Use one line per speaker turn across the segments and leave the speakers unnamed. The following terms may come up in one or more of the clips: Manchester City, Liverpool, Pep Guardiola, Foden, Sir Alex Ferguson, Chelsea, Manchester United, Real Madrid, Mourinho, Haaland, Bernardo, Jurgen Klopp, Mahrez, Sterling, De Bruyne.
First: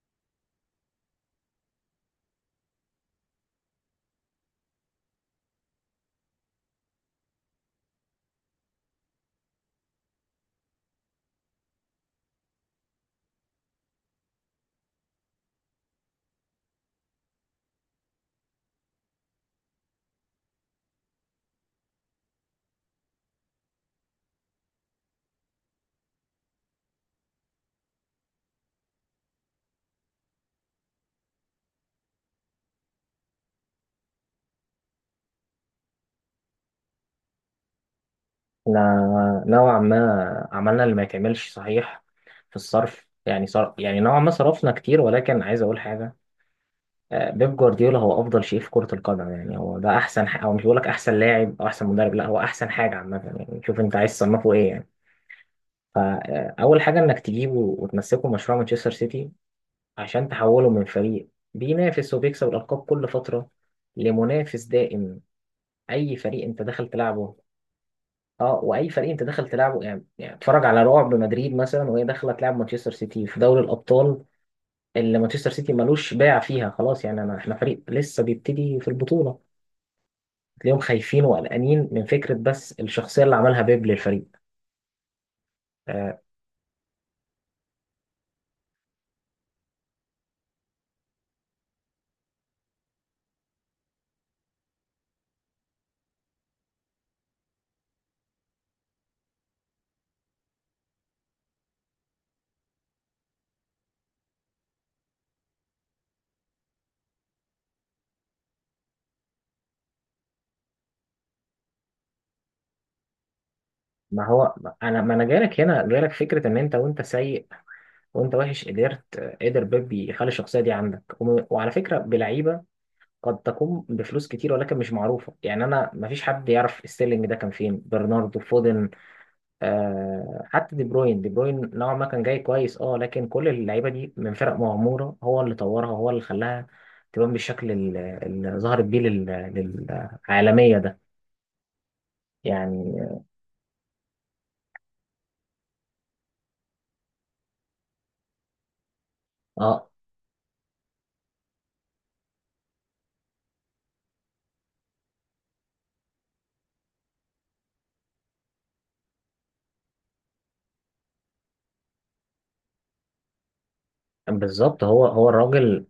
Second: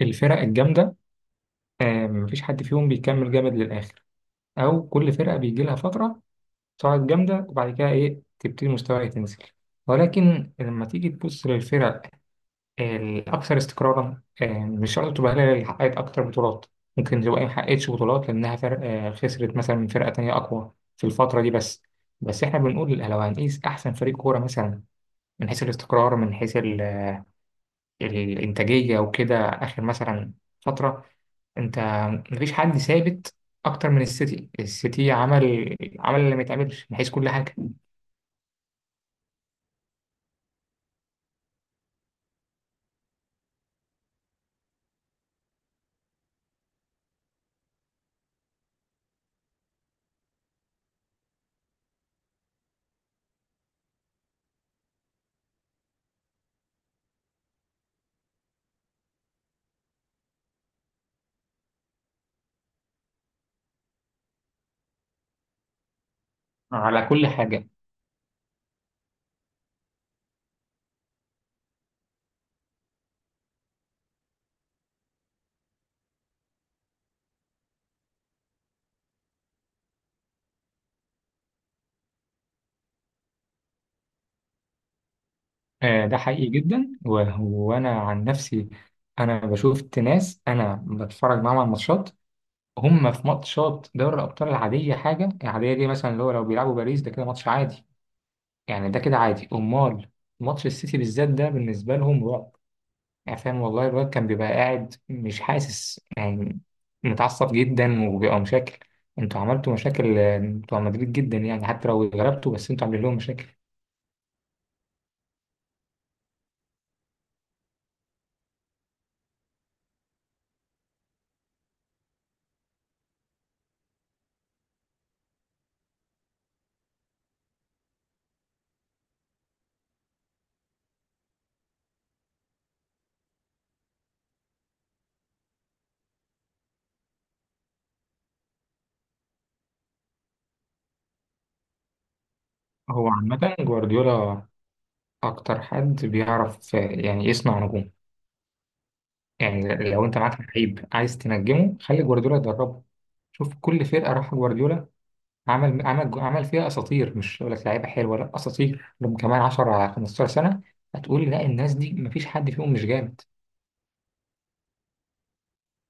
الفرق الجامدة، مفيش حد فيهم بيكمل جامد للآخر، أو كل فرقة بيجي لها فترة صاعد جامدة وبعد كده تبتدي مستواها تنزل. ولكن لما تيجي تبص للفرق الأكثر استقرارا، مش شرط تبقى هي اللي حققت أكتر بطولات. ممكن تبقى هي ما حققتش بطولات لأنها فرق خسرت مثلا من فرقة تانية أقوى في الفترة دي. بس إحنا بنقول لو هنقيس أحسن فريق كورة مثلا، من حيث الاستقرار، من حيث الإنتاجية وكده. آخر مثلا فترة انت مفيش حد ثابت اكتر من السيتي عمل اللي ما يتعملش من حيث كل حاجه،
احنا نوعا ما عملنا اللي ما يتعملش صحيح في الصرف، يعني يعني نوعا ما صرفنا كتير، ولكن عايز اقول حاجه. بيب جوارديولا هو افضل شيء في كره القدم، يعني هو ده احسن او مش بقول لك احسن لاعب او احسن مدرب، لا هو احسن حاجه عامه، يعني شوف انت عايز تصنفه ايه يعني. فاول حاجه انك تجيبه وتمسكه مشروع مانشستر سيتي عشان تحوله من فريق بينافس وبيكسب الالقاب كل فتره لمنافس دائم اي فريق انت داخل
على كل
تلعبه.
حاجه.
اه واي فريق انت داخل تلعبه يعني اتفرج على رعب مدريد مثلا وهي داخله تلعب مانشستر سيتي في دوري الابطال، اللي مانشستر سيتي ملوش باع فيها خلاص، يعني انا احنا فريق لسه بيبتدي في البطوله، تلاقيهم خايفين وقلقانين من فكره، بس الشخصيه اللي عملها بيب للفريق.
آه، ده
آه،
حقيقي جدا وانا عن نفسي، انا بشوف ناس انا بتفرج معاهم على الماتشات، هم في ماتشات دوري الابطال العاديه، حاجه العاديه دي مثلا اللي هو لو بيلعبوا باريس ده كده ماتش عادي، يعني ده كده عادي. امال ماتش السيتي بالذات ده بالنسبه لهم رعب. يعني فاهم، والله الواد كان بيبقى قاعد مش حاسس، يعني متعصب جدا وبيبقى مشاكل. انتوا عملتوا مشاكل، بتوع مدريد جدا، يعني حتى لو غلبتوا بس انتوا عاملين لهم مشاكل.
ما هو ما انا جايلك هنا جايلك فكره ان انت وانت سيء وانت وحش، قدر بيب يخلي الشخصيه دي عندك، وعلى فكره بلعيبه قد تقوم بفلوس كتير، ولكن مش معروفه، يعني انا ما فيش حد يعرف ستيرلينج، ده كان فين برناردو فودن، آه حتى دي بروين نوعا ما كان جاي كويس. اه لكن كل اللعيبه دي من فرق مغموره، هو اللي طورها، هو اللي خلاها تبان بالشكل اللي ظهرت بيه للعالميه ده،
هو
يعني.
عامة جوارديولا أكتر حد بيعرف، يعني يصنع نجوم. يعني
اه،
لو أنت معاك لعيب عايز تنجمه خلي جوارديولا يدربه. شوف كل فرقة راح جوارديولا عمل فيها أساطير. مش أقول لك لعيبة حلوة، لا أساطير لهم كمان 10 15 سنة. هتقول لا، الناس دي مفيش حد فيهم مش جامد.
بالظبط، هو الراجل،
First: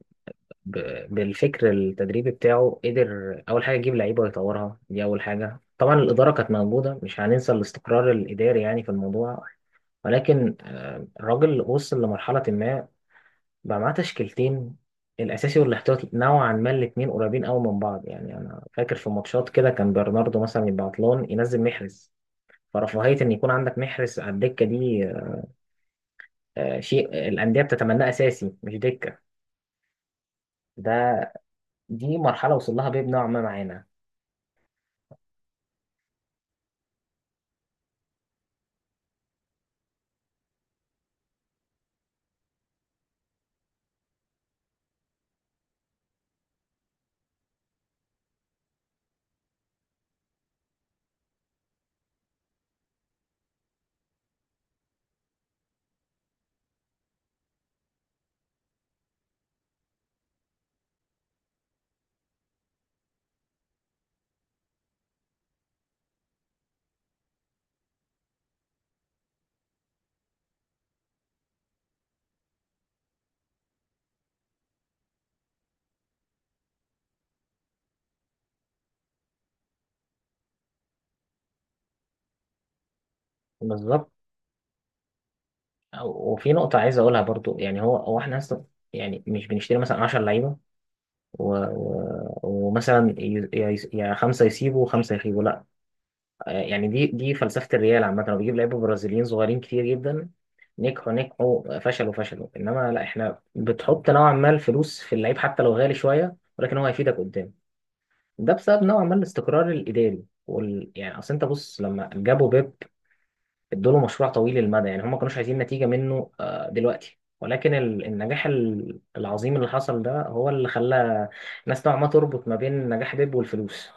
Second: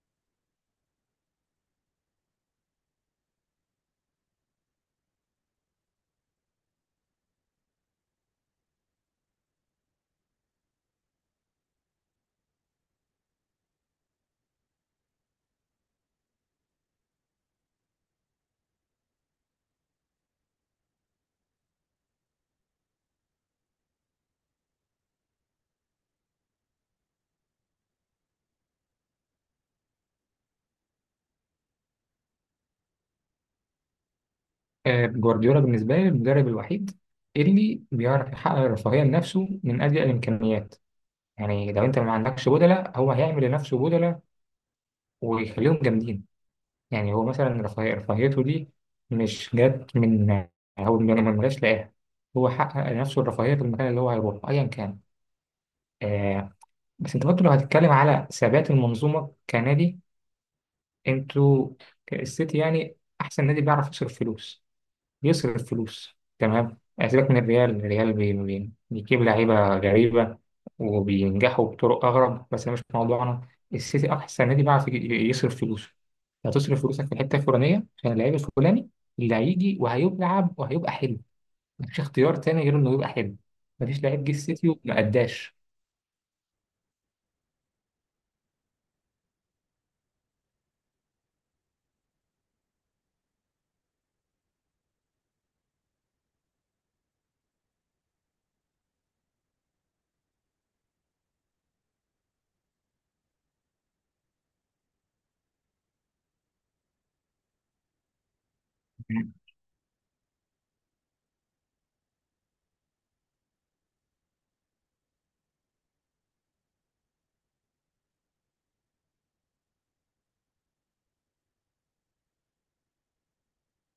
بالفكر التدريبي بتاعه قدر اول حاجه يجيب لعيبه ويطورها، دي اول حاجه. طبعا الاداره كانت موجوده، مش هننسى الاستقرار الاداري يعني في الموضوع، ولكن الراجل وصل لمرحله ما بقى معاه تشكيلتين، الاساسي والاحتياطي، نوعا ما الاثنين قريبين قوي من بعض. يعني انا فاكر في ماتشات كده كان برناردو مثلا يبقى عطلان ينزل محرز، فرفاهية ان يكون عندك محرز على الدكة دي، شيء الاندية بتتمناه اساسي مش دكة ده. دي مرحلة وصل لها بيب نوعا ما معانا.
آه، جوارديولا بالنسبة لي المدرب الوحيد اللي بيعرف يحقق الرفاهية لنفسه من أجل الإمكانيات. يعني لو أنت ما عندكش بدلة هو هيعمل لنفسه بدلة ويخليهم جامدين. يعني هو مثلا رفاهية، رفاهيته دي مش جت من، هو من ما جاش لاقاها، هو حقق لنفسه الرفاهية في المكان اللي هو هيروحه أيا كان. آه، بس أنت برضه لو هتتكلم على ثبات المنظومة كنادي، أنتوا السيتي يعني أحسن نادي بيعرف يصرف فلوس. بيصرف فلوس تمام. سيبك من الريال، الريال بي بي بيجيب لعيبة غريبة وبينجحوا بطرق أغرب، بس ده مش موضوعنا. السيتي أحسن نادي بيعرف يصرف فلوسه. هتصرف فلوسك في الحتة الفلانية عشان اللعيب الفلاني اللي هيجي وهيلعب وهيبقى حلو. مفيش اختيار تاني غير إنه يبقى حلو. مفيش
بالظبط.
لعيب جه السيتي وما أداش.
وفي نقطة عايز اقولها برضو، يعني هو احنا أصلاً يعني مش بنشتري مثلا 10 لعيبة ومثلا يا خمسة يسيبوا وخمسة يخيبوا، لا. يعني دي فلسفة الريال عامة، هو بيجيب لعيبة برازيليين صغيرين كتير جدا، نجحوا نجحوا، فشلوا فشلوا. انما لا، احنا بتحط نوعا ما الفلوس في اللعيب حتى لو غالي شوية، ولكن هو هيفيدك قدام، ده بسبب نوعا ما الاستقرار الإداري يعني اصل انت بص لما جابوا بيب ادوا له مشروع طويل المدى، يعني هم ما كانوش عايزين نتيجة منه دلوقتي، ولكن النجاح العظيم اللي حصل ده هو اللي خلى الناس نوعا ما تربط ما بين نجاح بيب والفلوس.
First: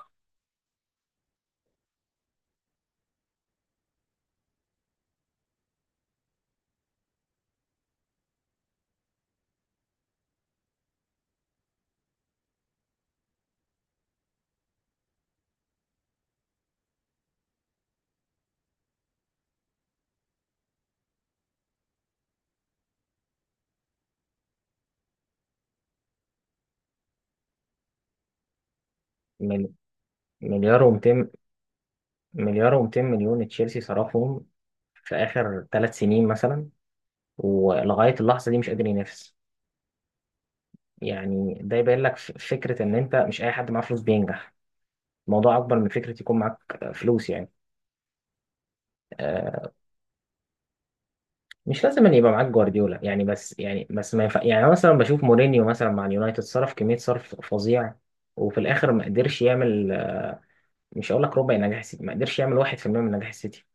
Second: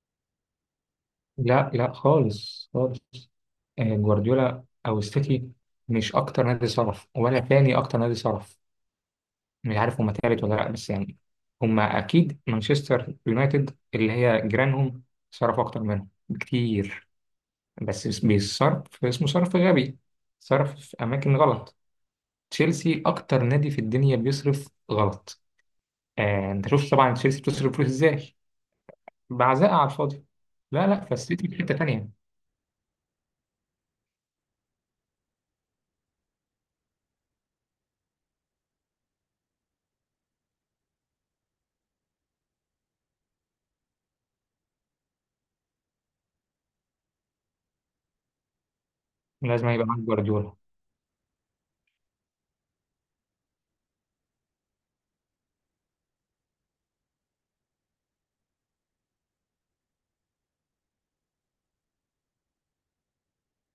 لا لا، خالص خالص. آه، جوارديولا أو السيتي مش أكتر نادي صرف، ولا تاني أكتر نادي صرف، مش عارف هما تالت ولا لأ، بس يعني هما أكيد. مانشستر يونايتد اللي هي جيرانهم صرف أكتر منهم بكتير، بس بيصرف، اسمه صرف غبي، صرف في أماكن غلط. تشيلسي أكتر نادي في الدنيا بيصرف غلط. آه أنت شفت طبعا تشيلسي بتصرف فلوس إزاي، بعزاء
مل-
على الفاضي.
مليار
لا لا،
و200
فالسيتي في حتة تانية.
مليار و200 مليون تشيلسي صرفهم في آخر 3 سنين مثلا، ولغاية اللحظة دي مش قادر ينافس. يعني ده يبين لك فكرة إن أنت مش أي حد معاه فلوس بينجح، الموضوع أكبر من فكرة يكون معاك فلوس يعني.
لازم
آه،
يبقى معاك جوارديولا.
مش لازم أن يبقى معاك جوارديولا يعني، بس يعني بس ما ينفع. يعني أنا مثلا بشوف مورينيو مثلا مع اليونايتد صرف كمية، صرف فظيع وفي الآخر ما قدرش يعمل، مش هقول لك ربع نجاح السيتي، ما قدرش يعمل 1% من نجاح السيتي،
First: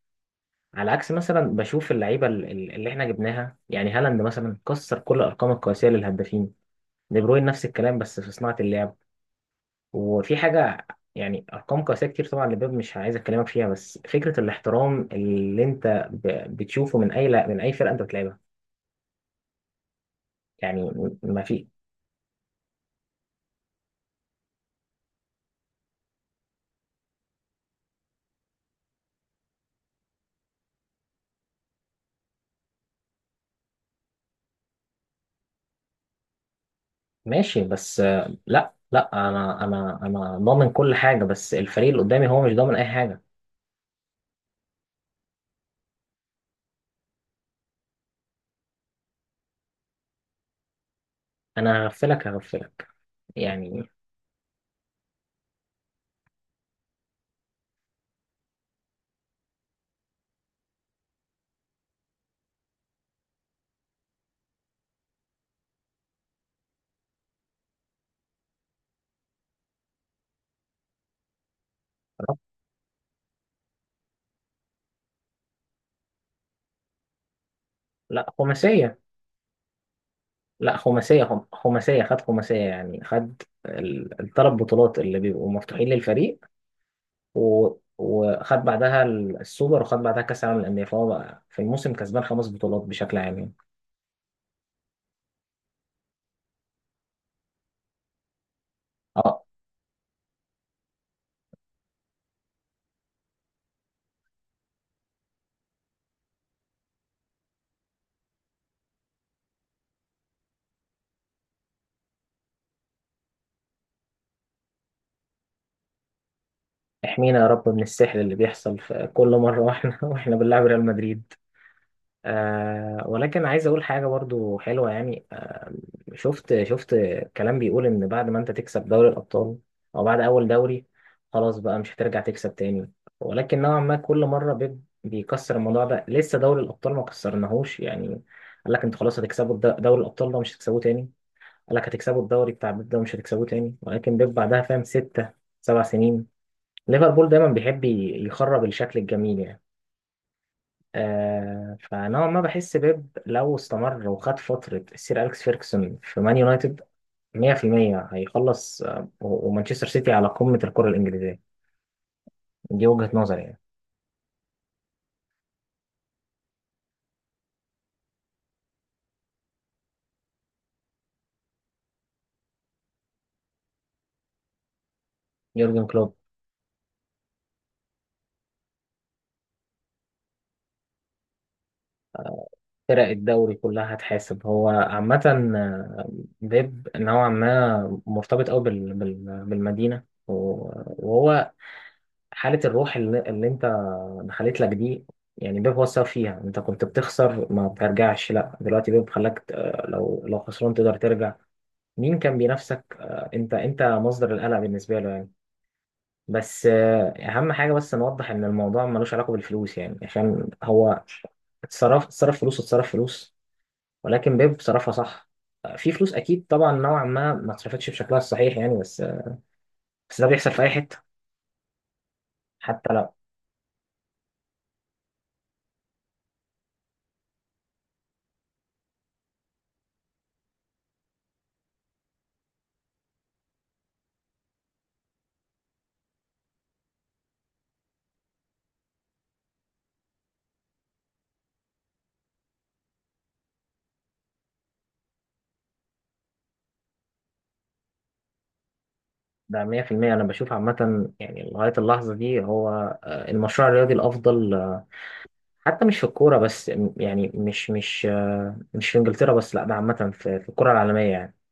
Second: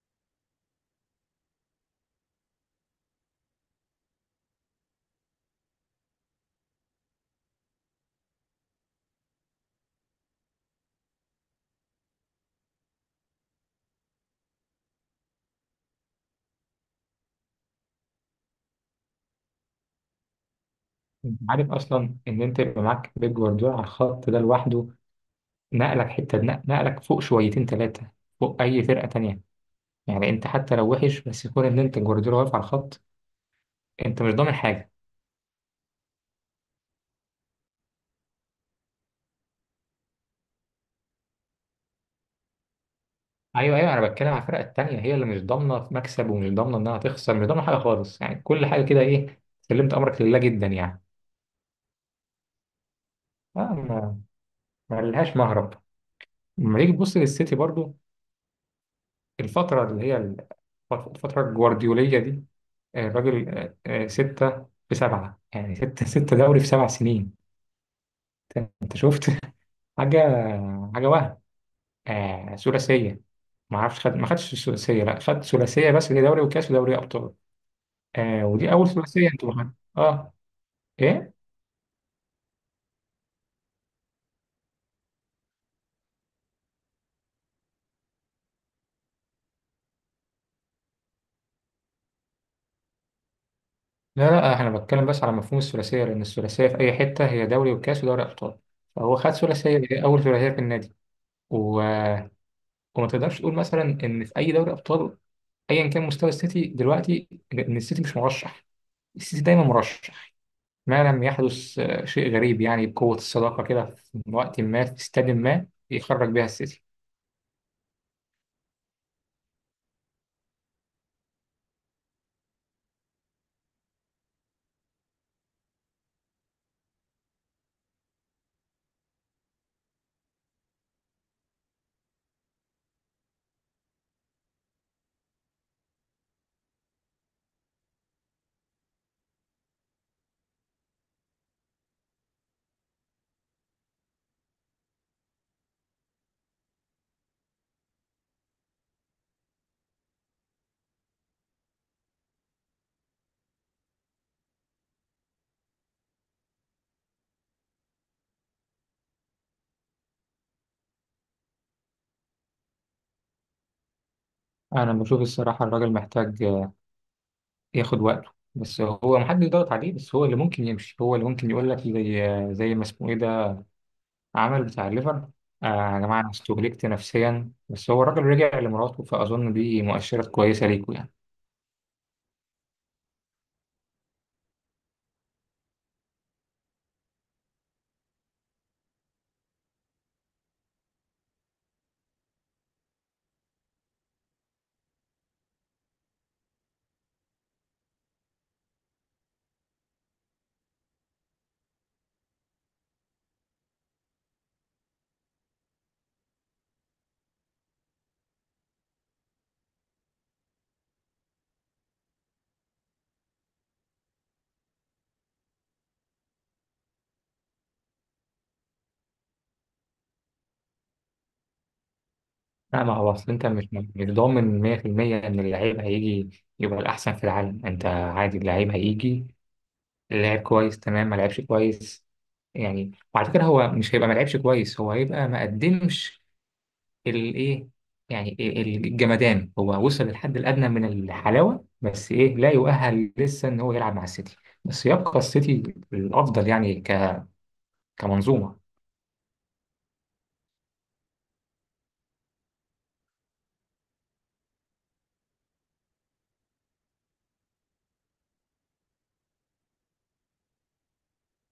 على عكس مثلا بشوف اللعيبه اللي احنا جبناها، يعني هالاند مثلا كسر كل الارقام القياسيه للهدافين، دي بروين نفس الكلام بس في صناعه اللعب وفي حاجه، يعني ارقام قياسيه كتير طبعا لبيب مش عايز اكلمك فيها، بس فكره الاحترام اللي انت بتشوفه من اي من اي فرقه انت بتلعبها، يعني
أنت
ما في.
عارف أصلا إن أنت يبقى معاك بيب جوارديولا على الخط ده لوحده، نقلك حتة، نقلك فوق شويتين تلاتة فوق أي فرقة تانية. يعني انت حتى لو وحش بس يكون ان انت جوارديولا واقف على الخط، انت مش ضامن حاجه.
ماشي بس لا لا، انا انا ضامن كل حاجه، بس الفريق اللي قدامي هو مش ضامن اي حاجه.
ايوه ايوه، انا بتكلم على الفرق التانيه هي اللي مش ضامنه مكسب ومش ضامنه انها تخسر، مش ضامنه حاجه خالص، يعني كل حاجه كده، ايه، سلمت امرك لله جدا يعني.
انا هغفلك
آه،
يعني.
ما ما لهاش مهرب. لما نيجي تبص للسيتي برضو، الفتره اللي هي الفتره الجوارديوليه دي، آه، الراجل ستة في سبعة، يعني ستة دوري في سبع سنين. أنت شفت حاجة، حاجة وهم. آه ثلاثية، ما اعرفش خد، ما خدش الثلاثيه، لا خد ثلاثيه بس اللي هي دوري وكاس ودوري ابطال.
لا
آه، ودي اول
خماسيه،
ثلاثيه انتوا معانا. اه،
لا خماسية،
ايه،
خماسية، خد خماسية، يعني خد الثلاث بطولات اللي بيبقوا مفتوحين للفريق، و... وخد بعدها السوبر، وخد بعدها كأس العالم للأندية، فهو بقى في الموسم كسبان خمس بطولات بشكل عام يعني.
لا لا، انا بتكلم بس على مفهوم الثلاثيه، لان الثلاثيه في اي حته هي دوري وكاس ودوري ابطال، فهو خد
اه
ثلاثيه، دي اول ثلاثيه في النادي. و... وما تقدرش تقول مثلا ان في اي دوري ابطال، ايا كان مستوى السيتي دلوقتي، ان السيتي مش مرشح. السيتي دايما مرشح، ما لم يحدث، آه، شيء غريب، يعني بقوه الصداقه كده في وقت ما في استاد ما، يخرج بيها السيتي.
احمينا يا رب من السحر اللي بيحصل في كل مرة واحنا واحنا بنلعب ريال مدريد. ولكن عايز اقول حاجة برضو حلوة يعني، شفت شفت كلام بيقول ان بعد ما انت تكسب دوري الابطال او بعد اول دوري خلاص بقى مش هترجع تكسب تاني، ولكن نوعا ما كل مره بيب بيكسر الموضوع ده، لسه دوري الابطال ما كسرناهوش يعني. قال لك انتوا خلاص هتكسبوا دوري الابطال، ده مش هتكسبوه تاني. قال لك هتكسبوا الدوري بتاع بيب، ده مش هتكسبوه تاني، ولكن بيب بعدها فاهم. ستة 7 سنين ليفربول دايما بيحب يخرب الشكل الجميل يعني. فنوعا ما بحس بيب لو استمر وخد فترة السير أليكس فيركسون في مان يونايتد، 100% هيخلص، ومانشستر سيتي على قمة الكرة الإنجليزية، دي وجهة نظري يعني.
انا بشوف الصراحه الراجل محتاج ياخد وقته، بس هو محدش ضغط عليه، بس هو اللي ممكن يمشي، هو اللي ممكن يقول لك زي زي ما اسمه ايه ده، عمل بتاع الليفر.
يورجن
آه. يا
كلوب،
جماعه، انا استهلكت نفسيا، بس هو الراجل رجع لمراته فاظن دي مؤشرات كويسه ليكوا يعني.
فرق الدوري كلها هتحاسب هو عامة. آه، بيب نوعا ما مرتبط أوي بالمدينة، وهو حالة الروح اللي أنت دخلت لك دي، يعني بيب هو السبب فيها. أنت كنت بتخسر ما بترجعش، لا، دلوقتي بيب خلاك لو خسران تقدر ترجع. مين كان بينافسك؟ أنت مصدر القلق بالنسبة له يعني. بس اهم حاجه بس نوضح ان الموضوع ملوش علاقه بالفلوس، يعني عشان هو اتصرف فلوس، ولكن بيب صرفها صح. في فلوس اكيد طبعا نوعا ما ما اتصرفتش بشكلها الصحيح، يعني بس بس ده بيحصل في اي حته،
لا،
حتى
ما هو
لو.
اصل انت مش ضامن 100% ان اللعيب هيجي، يبقى الاحسن في العالم، انت عادي اللعيب هيجي لعب كويس تمام، ما لعبش كويس. يعني وعلى فكره هو مش هيبقى ما لعبش كويس، هو هيبقى ما قدمش الايه، يعني الجمدان هو وصل للحد الادنى من الحلاوه، بس ايه، لا يؤهل لسه ان هو يلعب مع السيتي. بس يبقى السيتي الافضل، يعني كمنظومه.
ده 100% انا بشوف عامه يعني لغايه اللحظه دي هو المشروع الرياضي الافضل، حتى مش في الكوره بس، يعني مش في انجلترا بس، لا ده عامه في الكره العالميه يعني.